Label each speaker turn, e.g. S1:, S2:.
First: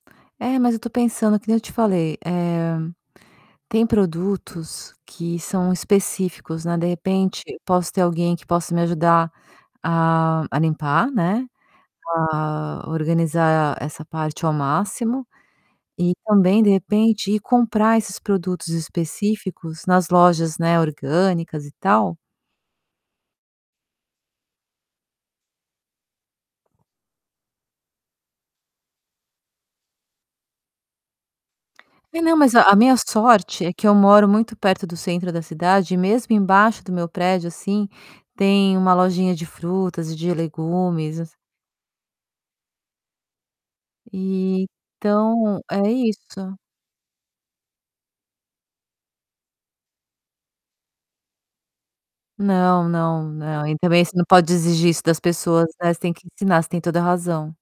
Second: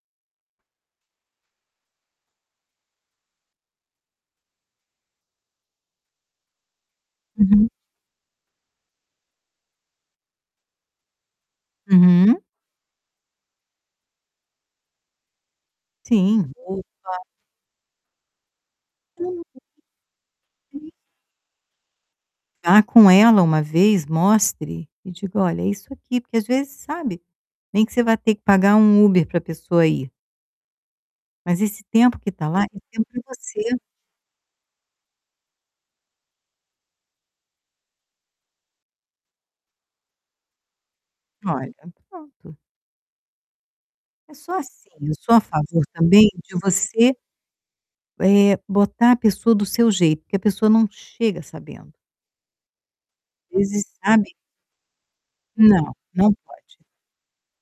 S1: É, mas eu tô pensando, que nem eu te falei, eh, tem produtos que são específicos, né, de repente eu
S2: Uhum.
S1: posso ter alguém que possa me ajudar a a limpar, né,
S2: Uhum.
S1: a organizar essa parte ao máximo. E
S2: Sim
S1: também, de
S2: ou claro!
S1: repente, ir comprar esses produtos
S2: Hum,
S1: específicos nas lojas, né,
S2: sim.
S1: orgânicas, e tal
S2: Vá com ela uma vez, mostre e diga: "Olha, é isso aqui", porque às vezes sabe, nem que você vai ter que pagar um Uber pra pessoa ir mas esse tempo
S1: E
S2: que
S1: não,
S2: tá
S1: mas, não,
S2: lá
S1: a a
S2: é
S1: minha
S2: tempo que
S1: sorte é
S2: você
S1: que eu moro muito perto do centro da cidade e mesmo embaixo do meu prédio, assim, tem uma lojinha de frutas e de legumes, essas
S2: Olha, pronto. É só assim, eu sou a
S1: Então, é
S2: favor também de
S1: isso.
S2: você eh, botar a pessoa do seu jeito, porque a pessoa não chega sabendo.
S1: Não, não,
S2: Às
S1: não. E
S2: vezes,
S1: também você não
S2: sabe
S1: pode exigir isso das pessoas,
S2: Não,
S1: né, você tem que
S2: não
S1: ensinar, você tem
S2: pode.
S1: toda a razão.